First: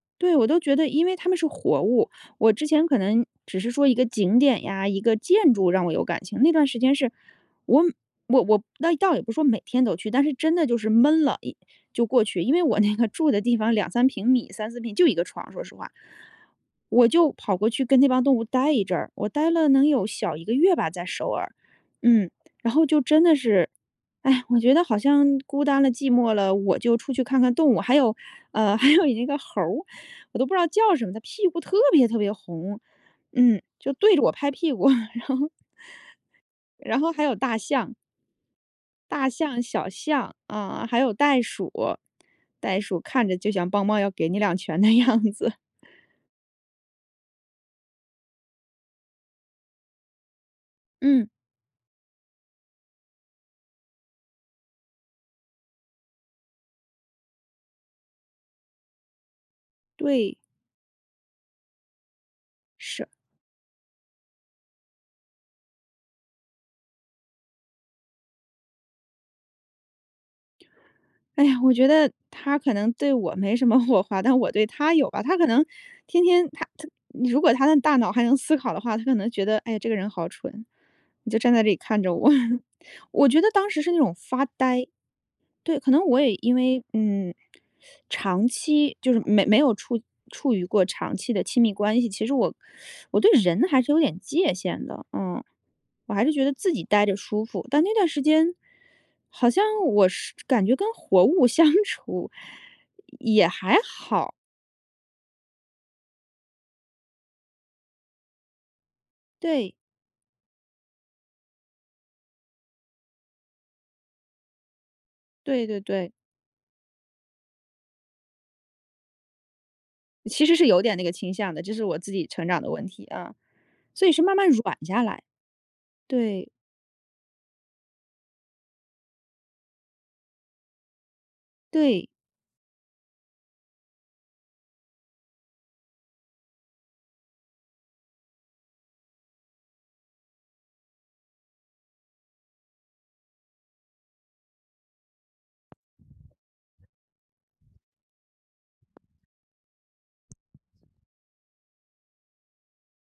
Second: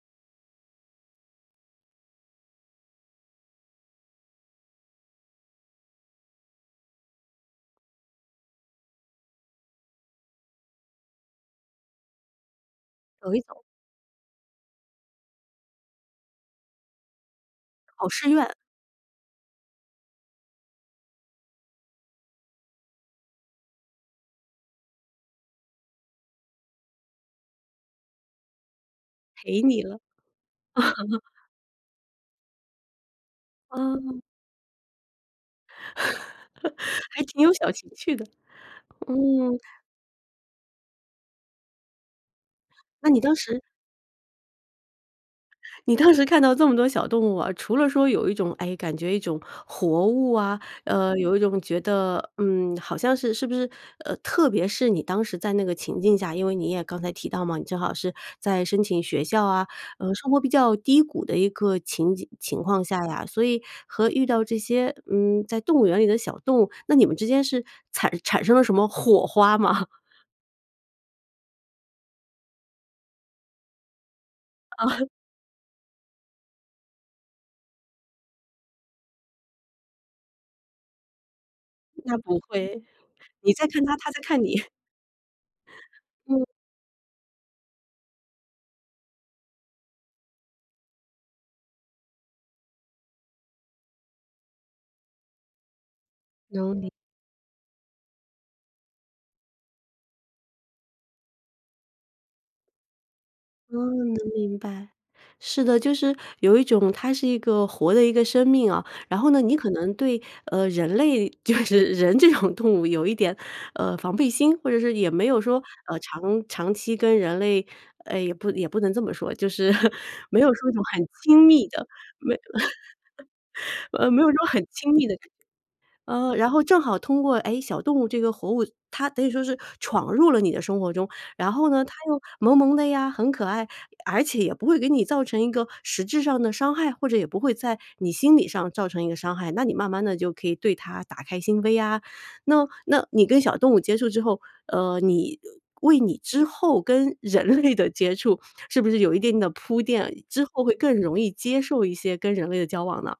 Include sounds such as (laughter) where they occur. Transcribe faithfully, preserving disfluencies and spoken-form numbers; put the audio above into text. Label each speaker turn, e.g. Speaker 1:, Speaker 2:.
Speaker 1: 对，我都觉得因为它们是活物。我之前可能只是说一个景点呀、一个建筑让我有感情，那段时间是我我我那倒也不是说每天都去，但是真的就是闷了一就过去。因为我那个住
Speaker 2: 有一
Speaker 1: 的地
Speaker 2: 种
Speaker 1: 方两三平米、三思平，就一个床，说实话。我就跑过去跟
Speaker 2: 考
Speaker 1: 那帮
Speaker 2: 试
Speaker 1: 动物
Speaker 2: 院。
Speaker 1: 待一阵儿，我待了能有小一个月吧，在首尔。嗯，然后就真的是，唉，我觉得好像孤单了、寂寞了，我就出去看看动物。还有呃，还有一个
Speaker 2: 陪
Speaker 1: 猴儿，
Speaker 2: 你了。
Speaker 1: 我都不知道叫什么，它
Speaker 2: (chuckles)
Speaker 1: 屁股特别特别红，嗯，就对着
Speaker 2: 哦。
Speaker 1: 我拍屁股，然后然
Speaker 2: (chuckles)
Speaker 1: 后
Speaker 2: 还
Speaker 1: 还有
Speaker 2: 挺有
Speaker 1: 大
Speaker 2: 小情
Speaker 1: 象。
Speaker 2: 趣的，
Speaker 1: 大
Speaker 2: 嗯。
Speaker 1: 象、小象，啊，还有袋鼠。袋鼠
Speaker 2: 那你
Speaker 1: 看
Speaker 2: 当
Speaker 1: 着就
Speaker 2: 时
Speaker 1: 像梆梆要给你两拳的样子。
Speaker 2: 你当时看到这么多小动物啊，除了说有一种诶，感觉一种活物啊，呃，
Speaker 1: 嗯。
Speaker 2: 有一种觉得，嗯，好像是是不是呃，特别是你当时在那个情境下，因为你也刚才提到嘛，你正好是在申请学校啊，呃，生
Speaker 1: 对。
Speaker 2: 活比较低谷的一个情景情况下
Speaker 1: 是。
Speaker 2: 呀，所以和遇到这些，嗯，在动物园里的小动物，那你们之间是惨产生了什么火花吗？(chuckles)
Speaker 1: 哎呀，我觉得它可能对我没什么火花，但我对
Speaker 2: 嗯。
Speaker 1: 它
Speaker 2: (chuckles)
Speaker 1: 有吧。它可能天天它它如果它的大脑还能思考的话，它可能觉得，哎呀，这个人好蠢，你就站在这里看着
Speaker 2: 那
Speaker 1: 我。
Speaker 2: 不
Speaker 1: (chuckles)
Speaker 2: 会。
Speaker 1: 我觉得
Speaker 2: 你在
Speaker 1: 当时
Speaker 2: 看
Speaker 1: 是
Speaker 2: 它，
Speaker 1: 那
Speaker 2: 它
Speaker 1: 种
Speaker 2: 在看
Speaker 1: 发
Speaker 2: 你。(chuckles)
Speaker 1: 呆，对，可能我也
Speaker 2: 嗯。
Speaker 1: 因为嗯，长期就是没没有处处于过长期的亲密关系。其实我我对人还是有点界限的，嗯，我还是觉得自
Speaker 2: 有
Speaker 1: 己
Speaker 2: 理。
Speaker 1: 待着舒服。但那段时间，好像我是感觉跟活物相处也还
Speaker 2: 嗯，能
Speaker 1: 好。
Speaker 2: 明白。是的，就是有一种它是一个活的一个生命啊。然后呢，你可
Speaker 1: 对。
Speaker 2: 能对，呃，人类，就是人这种动物有一点，呃，防备心。或者是也没有说，
Speaker 1: 对对
Speaker 2: 呃，
Speaker 1: 对。
Speaker 2: 长长期跟人类哎，也不也不能这么说，就是 (chuckles) 没有
Speaker 1: 其实是
Speaker 2: 说一
Speaker 1: 有
Speaker 2: 种
Speaker 1: 点那
Speaker 2: 很
Speaker 1: 个倾
Speaker 2: 亲
Speaker 1: 向的，
Speaker 2: 密
Speaker 1: 这是
Speaker 2: 的，
Speaker 1: 我自己成长的问题，啊。
Speaker 2: 没 (chuckles)
Speaker 1: 所
Speaker 2: 呃，
Speaker 1: 以
Speaker 2: 没
Speaker 1: 是
Speaker 2: 有说
Speaker 1: 慢慢
Speaker 2: 很
Speaker 1: 软
Speaker 2: 亲
Speaker 1: 下
Speaker 2: 密的
Speaker 1: 来。
Speaker 2: 感呃，
Speaker 1: 对。
Speaker 2: 然后正好通过，诶，小动物这个活物，它等于说是闯入了你的生活中。然后呢，它
Speaker 1: 对。
Speaker 2: 又萌萌的呀，很可爱，而且也不会给你造成一个实质上的伤害，或者也不会在你心理上造成一个伤害，那你慢慢地就可以对它打开心扉啊。那那你跟小动物接触之后，呃，你为你之后跟人类的接触，是不是有一定的铺垫，之后会更容易接受一些跟人类的交往呢？